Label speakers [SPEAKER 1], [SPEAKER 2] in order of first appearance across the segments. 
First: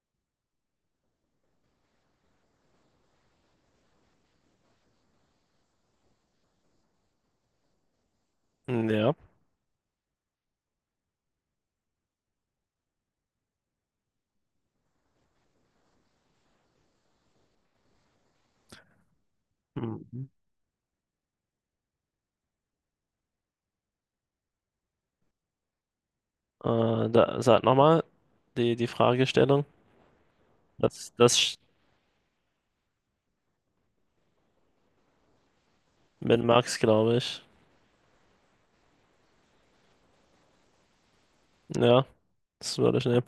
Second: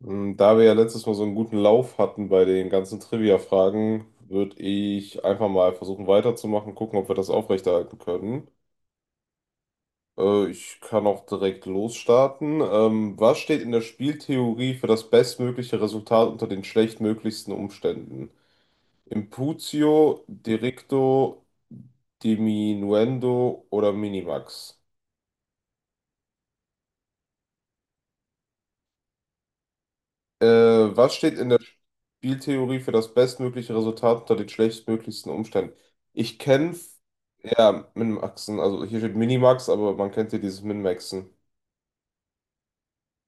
[SPEAKER 1] Da wir ja letztes Mal so einen guten Lauf hatten bei den ganzen Trivia-Fragen, würde ich einfach mal versuchen weiterzumachen, gucken, ob wir das aufrechterhalten können.
[SPEAKER 2] Ja.
[SPEAKER 1] Ich kann auch direkt losstarten. Was steht in der Spieltheorie für das bestmögliche Resultat unter den schlechtmöglichsten Umständen? Imputio,
[SPEAKER 2] Mhm.
[SPEAKER 1] Directo, Diminuendo oder Minimax?
[SPEAKER 2] Sag nochmal die Fragestellung. Das,
[SPEAKER 1] Was
[SPEAKER 2] das
[SPEAKER 1] steht in
[SPEAKER 2] sch-
[SPEAKER 1] der Spieltheorie für das bestmögliche Resultat unter den schlechtmöglichsten Umständen? Ich
[SPEAKER 2] mit
[SPEAKER 1] kenne
[SPEAKER 2] Max, glaube ich.
[SPEAKER 1] Ja, Minmaxen. Also hier steht Minimax, aber man kennt hier dieses Minmaxen.
[SPEAKER 2] Ja, das würde ich nehmen.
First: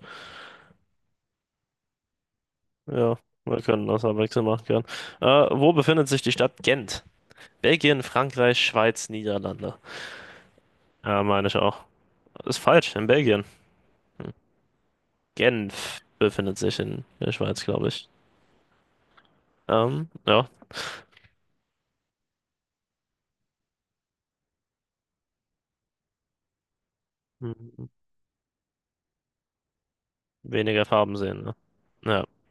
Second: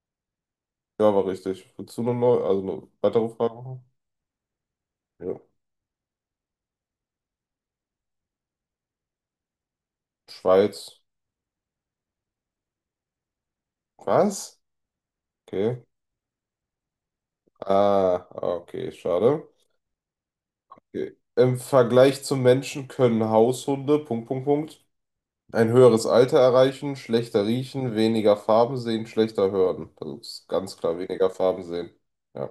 [SPEAKER 1] Ja, war richtig. Willst du noch neu? Also eine
[SPEAKER 2] Ja,
[SPEAKER 1] weitere Frage
[SPEAKER 2] wir
[SPEAKER 1] machen?
[SPEAKER 2] können das abwechselnd machen können. Äh,
[SPEAKER 1] Ja.
[SPEAKER 2] Wo befindet sich die Stadt Gent? Belgien, Frankreich, Schweiz, Niederlande.
[SPEAKER 1] Schweiz.
[SPEAKER 2] Ja, meine ich auch. Ist falsch, in Belgien. Hm.
[SPEAKER 1] Was? Okay.
[SPEAKER 2] Genf befindet sich in der Schweiz, glaube ich.
[SPEAKER 1] Ah, okay, schade.
[SPEAKER 2] Ja.
[SPEAKER 1] Okay. Im Vergleich zum Menschen können Haushunde, Punkt, Punkt, Punkt, ein höheres Alter erreichen, schlechter
[SPEAKER 2] Mhm.
[SPEAKER 1] riechen, weniger Farben sehen, schlechter hören. Also, das ist ganz
[SPEAKER 2] Weniger
[SPEAKER 1] klar,
[SPEAKER 2] Farben
[SPEAKER 1] weniger
[SPEAKER 2] sehen, ne?
[SPEAKER 1] Farben sehen.
[SPEAKER 2] Ja.
[SPEAKER 1] Ja,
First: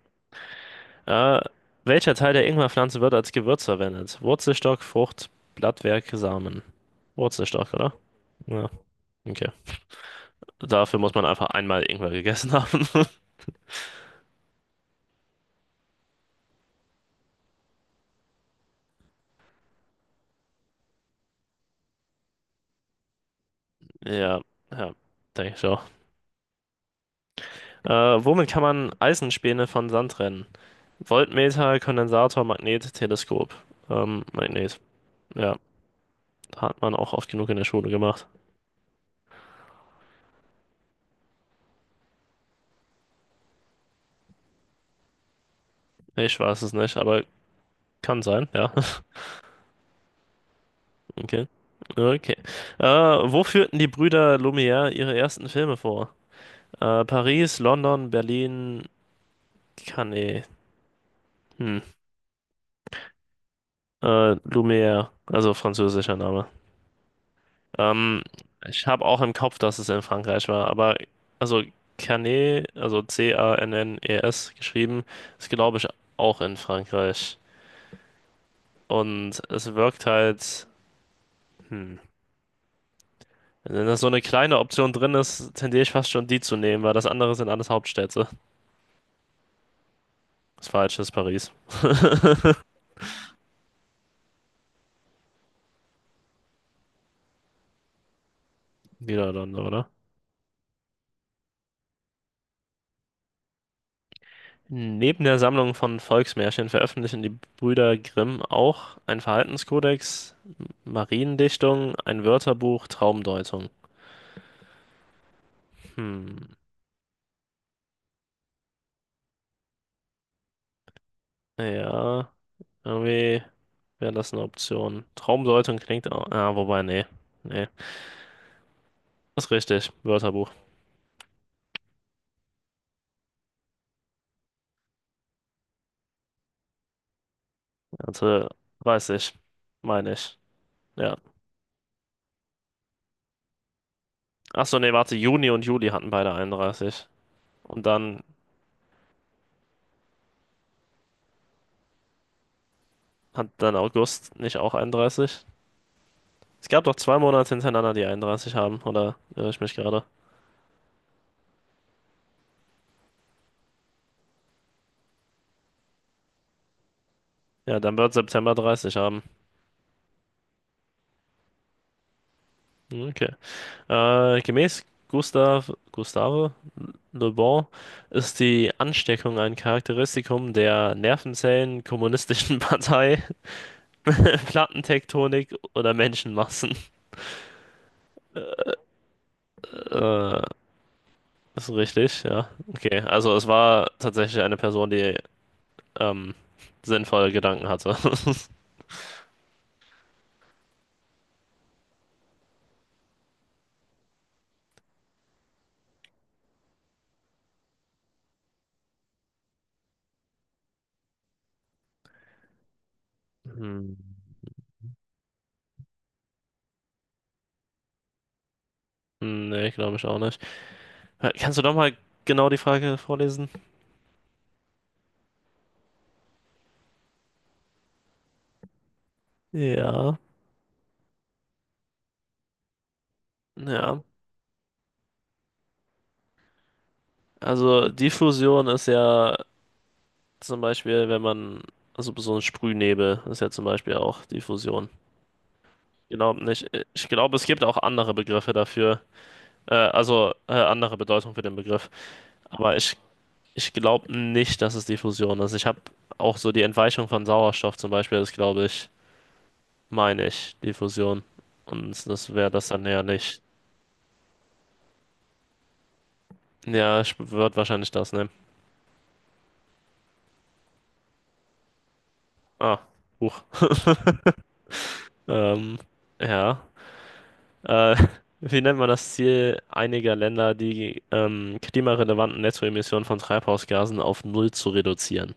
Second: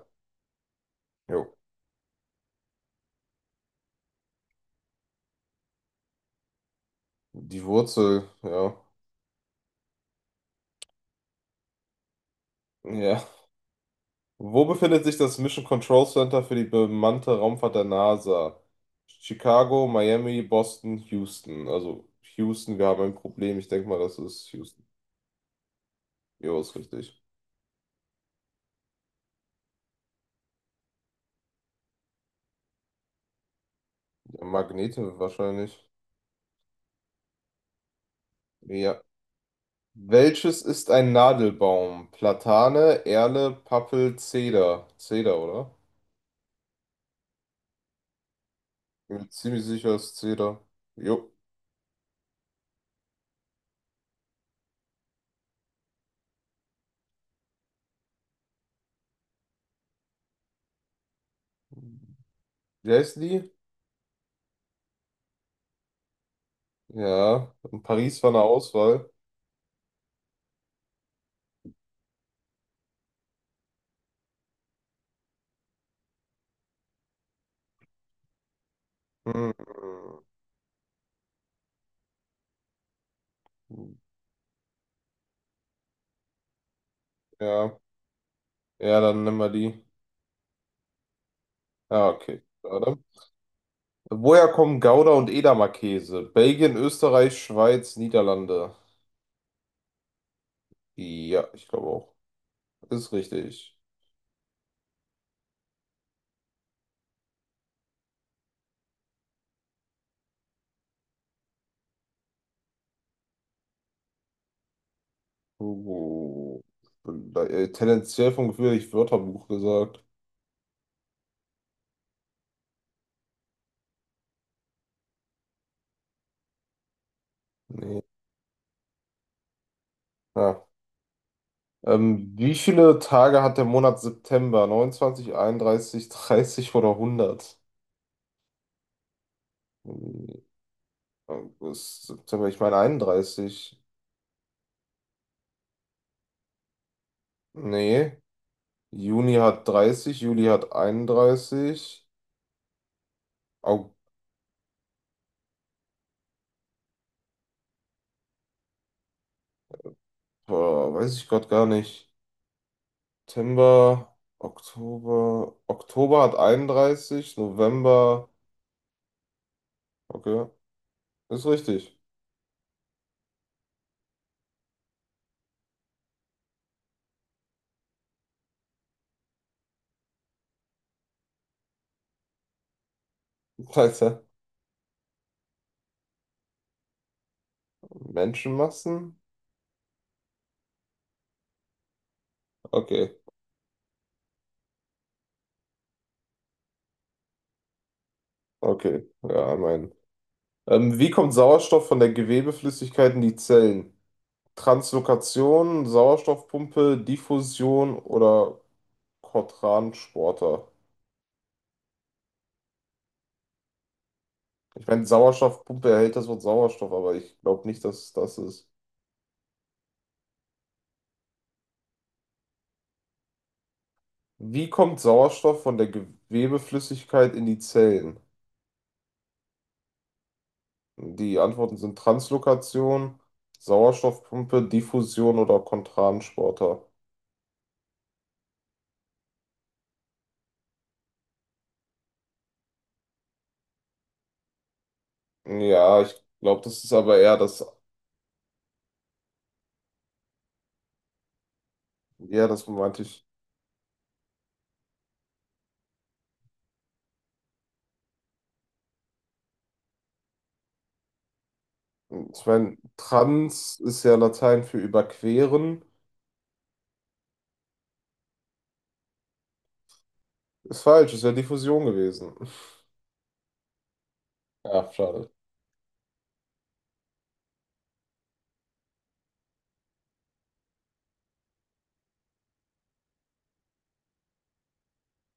[SPEAKER 2] Äh,
[SPEAKER 1] jo.
[SPEAKER 2] welcher Teil der Ingwerpflanze wird als Gewürz verwendet? Wurzelstock, Frucht, Blattwerk, Samen.
[SPEAKER 1] Die
[SPEAKER 2] Wurzelstock, oder?
[SPEAKER 1] Wurzel,
[SPEAKER 2] Ja,
[SPEAKER 1] ja.
[SPEAKER 2] okay. Dafür muss man einfach einmal Ingwer gegessen haben.
[SPEAKER 1] Ja. Wo befindet sich das Mission Control Center für die bemannte Raumfahrt der NASA? Chicago, Miami, Boston, Houston. Also Houston, wir haben ein Problem. Ich denke mal, das
[SPEAKER 2] Ja,
[SPEAKER 1] ist Houston.
[SPEAKER 2] ja, denke ich auch.
[SPEAKER 1] Jo, ist richtig.
[SPEAKER 2] Womit kann man Eisenspäne von Sand trennen? Voltmeter, Kondensator, Magnet, Teleskop.
[SPEAKER 1] Ja,
[SPEAKER 2] Magnet.
[SPEAKER 1] Magnete
[SPEAKER 2] Ja,
[SPEAKER 1] wahrscheinlich.
[SPEAKER 2] hat man auch oft genug in der Schule gemacht.
[SPEAKER 1] Ja. Welches ist ein Nadelbaum? Platane, Erle, Pappel, Zeder. Zeder, oder?
[SPEAKER 2] Ich weiß es nicht, aber kann sein, ja.
[SPEAKER 1] Ich bin mir ziemlich sicher, es ist Zeder. Jo.
[SPEAKER 2] Okay. Okay. Wo führten die Brüder Lumière ihre ersten Filme vor? Paris, London, Berlin, Cannes, hm,
[SPEAKER 1] Wie heißt die?
[SPEAKER 2] Lumière, also französischer Name.
[SPEAKER 1] Ja. In Paris
[SPEAKER 2] Ähm,
[SPEAKER 1] war eine
[SPEAKER 2] ich habe
[SPEAKER 1] Auswahl.
[SPEAKER 2] auch im Kopf, dass es in Frankreich war, aber also Cannes, also C-A-N-N-E-S geschrieben, ist glaube ich auch in Frankreich. Und
[SPEAKER 1] Hm.
[SPEAKER 2] es wirkt halt, hm, wenn da so eine kleine Option drin ist, tendiere ich fast schon die zu nehmen, weil das andere sind alles
[SPEAKER 1] Ja.
[SPEAKER 2] Hauptstädte.
[SPEAKER 1] Ja, dann nehmen wir die.
[SPEAKER 2] Das falsche ist Paris,
[SPEAKER 1] Ja, okay. Schade. Woher kommen Gouda und Edamer Käse? Belgien, Österreich, Schweiz, Niederlande.
[SPEAKER 2] Niederlande, oder?
[SPEAKER 1] Ja, ich glaube auch. Ist richtig.
[SPEAKER 2] Neben der Sammlung von Volksmärchen veröffentlichen die Brüder Grimm auch einen Verhaltenskodex, Mariendichtung, ein Wörterbuch, Traumdeutung. Hm,
[SPEAKER 1] Uh, tendenziell vom Gefühl, ich Wörterbuch gesagt.
[SPEAKER 2] ja, irgendwie wäre das eine Option. Traumdeutung klingt auch, ah, wobei, nee, nee,
[SPEAKER 1] Nee.
[SPEAKER 2] ist richtig, Wörterbuch.
[SPEAKER 1] Ja. Wie viele Tage hat der Monat September? 29, 31, 30 oder 100?
[SPEAKER 2] Hatte 30, meine
[SPEAKER 1] Hm,
[SPEAKER 2] ich, ja.
[SPEAKER 1] August, September, ich meine 31.
[SPEAKER 2] Achso, nee, warte, Juni und Juli hatten beide 31. Und
[SPEAKER 1] Nee.
[SPEAKER 2] dann
[SPEAKER 1] Juni hat 30, Juli hat 31.
[SPEAKER 2] hat dann August nicht auch 31? Es gab doch zwei Monate hintereinander, die 31 haben, oder irre ich mich gerade?
[SPEAKER 1] Boah, weiß ich gerade gar nicht. September, Oktober. Oktober hat 31,
[SPEAKER 2] Ja, dann wird
[SPEAKER 1] November.
[SPEAKER 2] September 30 haben.
[SPEAKER 1] Okay, ist richtig.
[SPEAKER 2] Okay. Gemäß Gustav, Gustave Le Bon ist die Ansteckung ein Charakteristikum der Nervenzellen, kommunistischen Partei,
[SPEAKER 1] Alter,
[SPEAKER 2] Plattentektonik oder Menschenmassen.
[SPEAKER 1] Menschenmassen?
[SPEAKER 2] Äh, ist richtig, ja. Okay,
[SPEAKER 1] Okay,
[SPEAKER 2] also es war tatsächlich eine Person, die ähm, sinnvolle Gedanken hatte.
[SPEAKER 1] okay. Ja, mein. Wie kommt Sauerstoff von der Gewebeflüssigkeit in die Zellen? Translokation, Sauerstoffpumpe, Diffusion oder Cotransporter?
[SPEAKER 2] Hm.
[SPEAKER 1] Ich meine, Sauerstoffpumpe erhält das Wort Sauerstoff, aber ich glaube nicht, dass es das ist.
[SPEAKER 2] Nee, glaube ich auch nicht. Kannst du doch mal genau die Frage vorlesen?
[SPEAKER 1] Wie kommt Sauerstoff von der Gewebeflüssigkeit in die Zellen?
[SPEAKER 2] Ja.
[SPEAKER 1] Die Antworten sind Translokation,
[SPEAKER 2] Ja.
[SPEAKER 1] Sauerstoffpumpe, Diffusion oder Kontransporter.
[SPEAKER 2] Also Diffusion ist ja zum Beispiel, wenn man, also so ein Sprühnebel ist ja zum Beispiel auch Diffusion.
[SPEAKER 1] Ja, ich
[SPEAKER 2] Genau
[SPEAKER 1] glaube,
[SPEAKER 2] nicht.
[SPEAKER 1] das ist
[SPEAKER 2] Ich
[SPEAKER 1] aber
[SPEAKER 2] glaube,
[SPEAKER 1] eher
[SPEAKER 2] es gibt
[SPEAKER 1] das.
[SPEAKER 2] auch andere Begriffe dafür, andere Bedeutung für den Begriff.
[SPEAKER 1] Ja, das
[SPEAKER 2] Aber ich,
[SPEAKER 1] meinte ich.
[SPEAKER 2] ich glaube nicht, dass es Diffusion ist. Ich habe auch so die Entweichung von Sauerstoff zum Beispiel, das glaube ich, meine ich, Diffusion. Und das
[SPEAKER 1] Ich
[SPEAKER 2] wäre das
[SPEAKER 1] meine,
[SPEAKER 2] dann ja nicht.
[SPEAKER 1] trans ist ja Latein für überqueren.
[SPEAKER 2] Ja, ich würde wahrscheinlich das nehmen.
[SPEAKER 1] Ist falsch, ist ja Diffusion gewesen.
[SPEAKER 2] Ah, Huch.
[SPEAKER 1] Ja, schade.
[SPEAKER 2] Ähm, ja. Äh, wie nennt man das Ziel einiger Länder, die klimarelevanten Nettoemissionen von Treibhausgasen auf Null zu reduzieren?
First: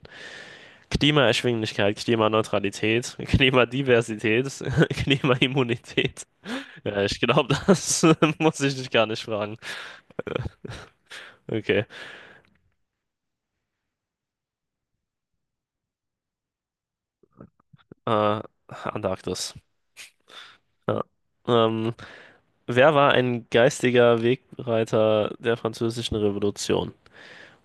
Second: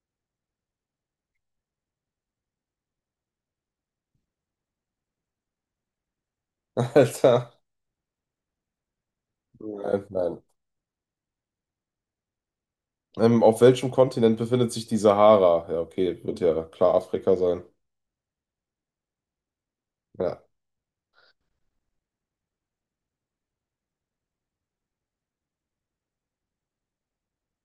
[SPEAKER 2] Klimaerschwinglichkeit, Klimaneutralität, Klimadiversität, Klimaimmunität. Ja, ich
[SPEAKER 1] Alter.
[SPEAKER 2] glaube, das muss ich dich gar nicht fragen.
[SPEAKER 1] Nein, nein.
[SPEAKER 2] Okay.
[SPEAKER 1] Auf welchem Kontinent befindet sich die Sahara? Ja, okay, wird ja klar Afrika sein.
[SPEAKER 2] Äh, Antarktis.
[SPEAKER 1] Ja,
[SPEAKER 2] Ja. Ähm, wer war ein geistiger Wegbereiter der Französischen Revolution?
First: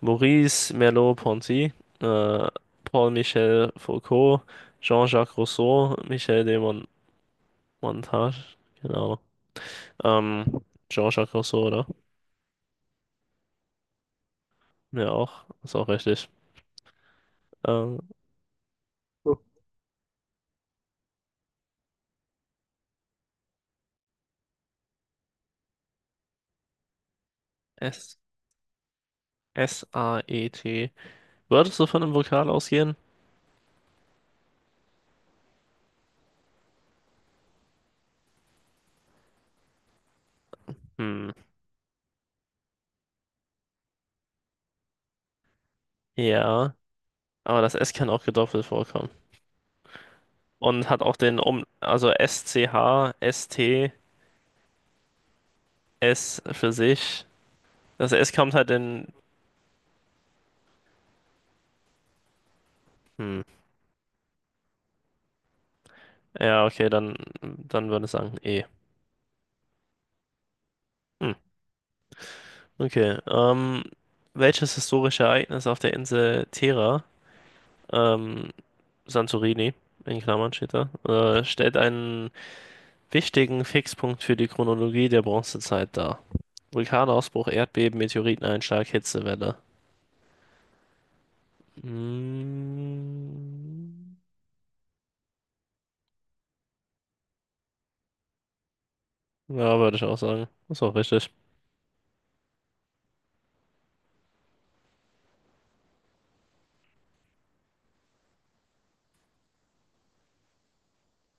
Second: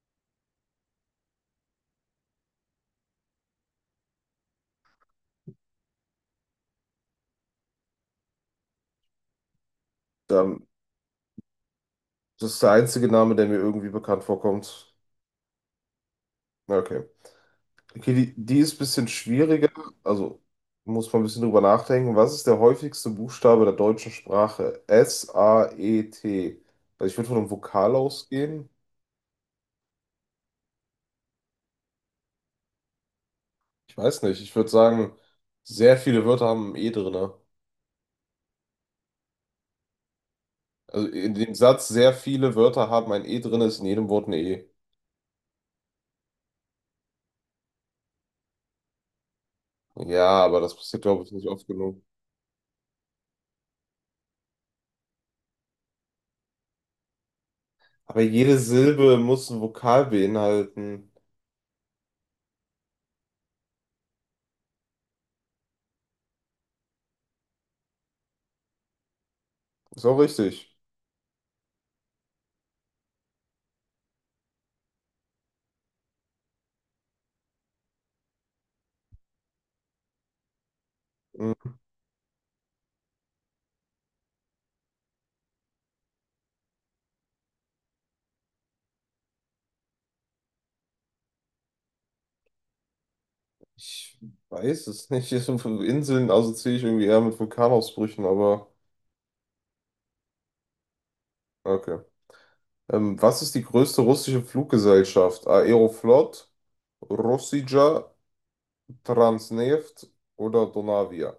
[SPEAKER 2] Maurice Merleau-Ponty, äh, Paul-Michel Foucault, Jean-Jacques Rousseau, Michel de Mon Montage, genau. Ähm,
[SPEAKER 1] dann.
[SPEAKER 2] Jean-Jacques Rousseau, oder?
[SPEAKER 1] Das ist der einzige Name, der mir irgendwie bekannt vorkommt.
[SPEAKER 2] Ja, auch. Ist auch richtig.
[SPEAKER 1] Na, okay.
[SPEAKER 2] Ähm,
[SPEAKER 1] Okay, die ist ein bisschen
[SPEAKER 2] Oh.
[SPEAKER 1] schwieriger. Also muss man ein bisschen drüber nachdenken. Was ist der häufigste Buchstabe der deutschen Sprache? S-A-E-T. Also ich würde von einem Vokal
[SPEAKER 2] S
[SPEAKER 1] ausgehen.
[SPEAKER 2] S-A-E-T. Würdest du von einem Vokal ausgehen?
[SPEAKER 1] Ich weiß nicht. Ich würde sagen, sehr viele Wörter haben ein E drin. Also
[SPEAKER 2] Hm,
[SPEAKER 1] in dem Satz, sehr viele Wörter haben ein E drin, ist in jedem Wort ein E.
[SPEAKER 2] ja. Aber das S kann auch gedoppelt vorkommen.
[SPEAKER 1] Ja, aber das
[SPEAKER 2] Und hat
[SPEAKER 1] passiert,
[SPEAKER 2] auch
[SPEAKER 1] glaube ich,
[SPEAKER 2] den
[SPEAKER 1] nicht
[SPEAKER 2] Um,
[SPEAKER 1] oft genug.
[SPEAKER 2] also S-C-H, S-T, S T, S für sich. Das
[SPEAKER 1] Aber
[SPEAKER 2] S kommt
[SPEAKER 1] jede
[SPEAKER 2] halt in.
[SPEAKER 1] Silbe muss ein Vokal beinhalten.
[SPEAKER 2] Hm. Ja, okay, dann würde ich sagen E.
[SPEAKER 1] Ist auch richtig.
[SPEAKER 2] Hm, okay. Welches historische Ereignis auf der Insel Terra, ähm, Santorini, in Klammern steht da,
[SPEAKER 1] Mhm.
[SPEAKER 2] stellt einen wichtigen Fixpunkt für die Chronologie der Bronzezeit dar? Vulkanausbruch, Erdbeben, Meteoriteneinschlag, Hitzewelle. Hm,
[SPEAKER 1] Ich weiß es nicht. Hier sind fünf Inseln assoziiere ich irgendwie eher mit Vulkanausbrüchen, aber
[SPEAKER 2] ja, würde ich auch sagen. Ist auch richtig.
[SPEAKER 1] okay. Was ist die größte russische Fluggesellschaft? Aeroflot, Rossija, Transneft oder Donavia?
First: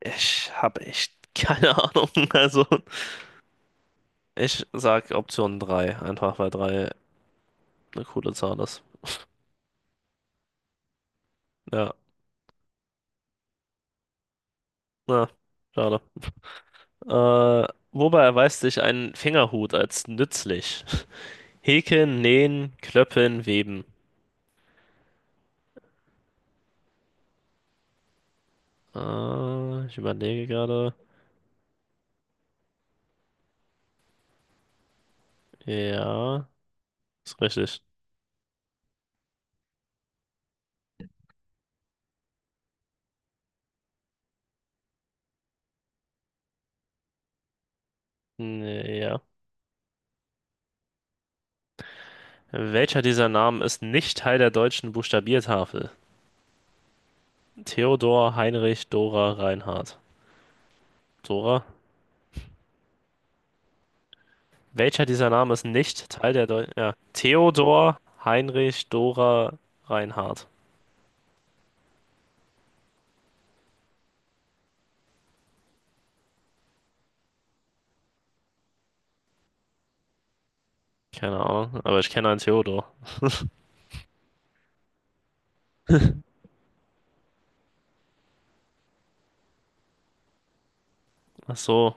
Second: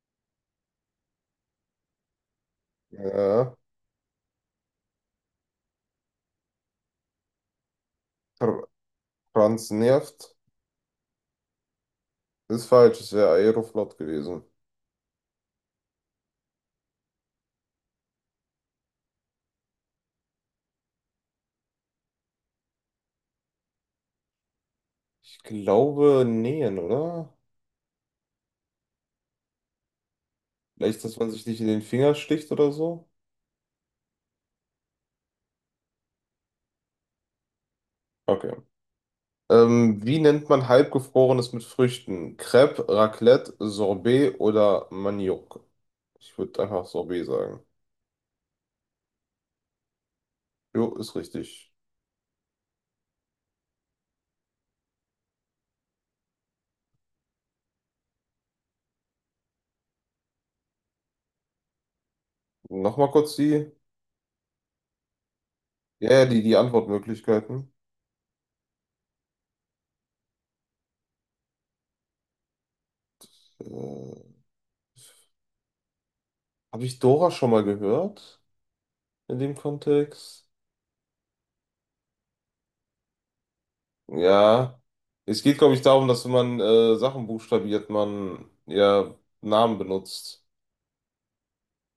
[SPEAKER 2] Ich habe echt keine Ahnung. Also,
[SPEAKER 1] Ja,
[SPEAKER 2] ich sag Option 3, einfach weil 3 eine coole
[SPEAKER 1] Tr
[SPEAKER 2] Zahl ist.
[SPEAKER 1] Transneft
[SPEAKER 2] Ja,
[SPEAKER 1] ist falsch, es wäre Aeroflot gewesen.
[SPEAKER 2] na, schade. Wobei erweist sich ein Fingerhut als nützlich? Häkeln, nähen, klöppeln, weben.
[SPEAKER 1] Ich glaube, nähen, oder?
[SPEAKER 2] Ich überlege gerade.
[SPEAKER 1] Vielleicht, dass man sich nicht in den Finger sticht oder so?
[SPEAKER 2] Ja, ist richtig.
[SPEAKER 1] Okay. Wie nennt man halbgefrorenes mit Früchten? Crêpe, Raclette, Sorbet oder Maniok? Ich würde einfach Sorbet sagen.
[SPEAKER 2] Nee, Ja.
[SPEAKER 1] Jo, ist richtig.
[SPEAKER 2] Welcher dieser Namen ist nicht Teil der deutschen Buchstabiertafel? Theodor, Heinrich, Dora, Reinhard. Dora?
[SPEAKER 1] Nochmal kurz die,
[SPEAKER 2] Welcher dieser Namen ist nicht
[SPEAKER 1] ja, ja,
[SPEAKER 2] Teil
[SPEAKER 1] die,
[SPEAKER 2] der
[SPEAKER 1] die
[SPEAKER 2] deutschen... Ja.
[SPEAKER 1] Antwortmöglichkeiten.
[SPEAKER 2] Theodor, Heinrich, Dora, Reinhard.
[SPEAKER 1] Äh, Habe ich Dora schon mal gehört in dem Kontext?
[SPEAKER 2] Keine Ahnung, aber ich kenne einen Theodor.
[SPEAKER 1] Ja, es geht, glaube ich, darum, dass wenn man Sachen buchstabiert, man ja Namen benutzt.
[SPEAKER 2] Ach so.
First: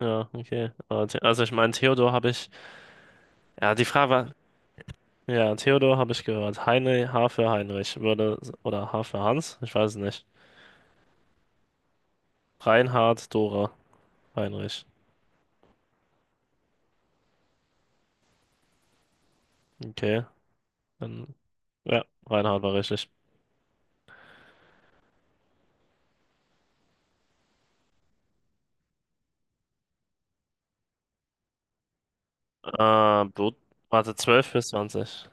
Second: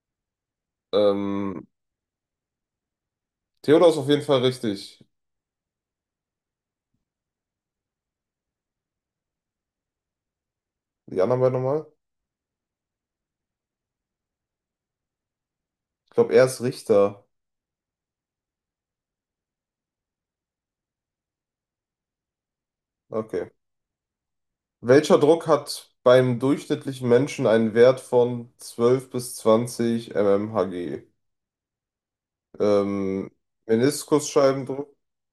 [SPEAKER 2] Ja, okay. Also ich
[SPEAKER 1] Ähm,
[SPEAKER 2] meine, Theodor habe ich. Ja, die
[SPEAKER 1] Theodor ist
[SPEAKER 2] Frage
[SPEAKER 1] auf jeden
[SPEAKER 2] war.
[SPEAKER 1] Fall richtig.
[SPEAKER 2] Ja, Theodor habe ich gehört. Heinrich H für Heinrich würde. Oder H für Hans? Ich weiß es nicht.
[SPEAKER 1] Die anderen beiden nochmal?
[SPEAKER 2] Reinhard, Dora, Heinrich.
[SPEAKER 1] Ich glaube, er ist Richter.
[SPEAKER 2] Okay. Dann, ja, Reinhard war richtig.
[SPEAKER 1] Okay. Welcher Druck hat beim durchschnittlichen Menschen einen Wert von 12 bis 20 mmHg? Ähm,
[SPEAKER 2] Blut. Warte, zwölf bis
[SPEAKER 1] Meniskusscheibendruck,
[SPEAKER 2] zwanzig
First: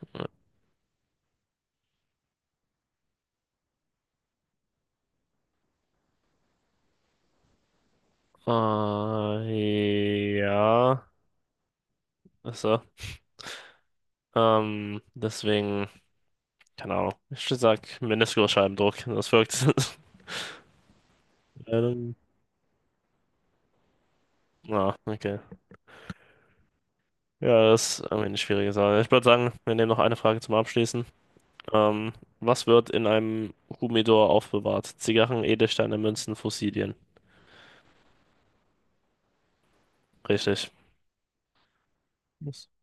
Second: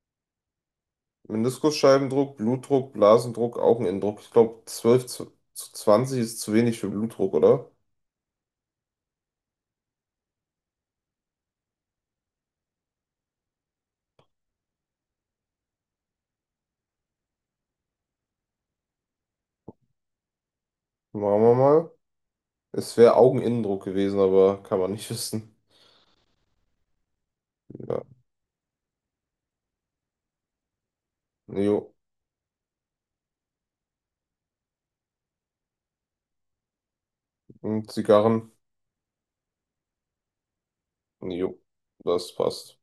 [SPEAKER 1] Meniskusscheibendruck, Blutdruck, Blasendruck, Augeninnendruck. Ich glaube, 12 zu 20 ist zu wenig für Blutdruck, oder?
[SPEAKER 2] Ja. Achso. Deswegen, keine Ahnung. Ich sag Meniskusscheibendruck. Das wirkt.
[SPEAKER 1] Machen wir mal.
[SPEAKER 2] Ähm,
[SPEAKER 1] Es wäre Augeninnendruck gewesen, aber kann man
[SPEAKER 2] ja,
[SPEAKER 1] nicht
[SPEAKER 2] okay.
[SPEAKER 1] wissen.
[SPEAKER 2] Ja, das ist
[SPEAKER 1] Ja.
[SPEAKER 2] irgendwie eine schwierige Sache. Ich würde sagen, wir nehmen noch eine Frage zum Abschließen.
[SPEAKER 1] Jo.
[SPEAKER 2] Ähm, was wird in einem Humidor aufbewahrt? Zigarren, Edelsteine, Münzen, Fossilien.
[SPEAKER 1] Und Zigarren?
[SPEAKER 2] Richtig.
[SPEAKER 1] Jo. Das passt.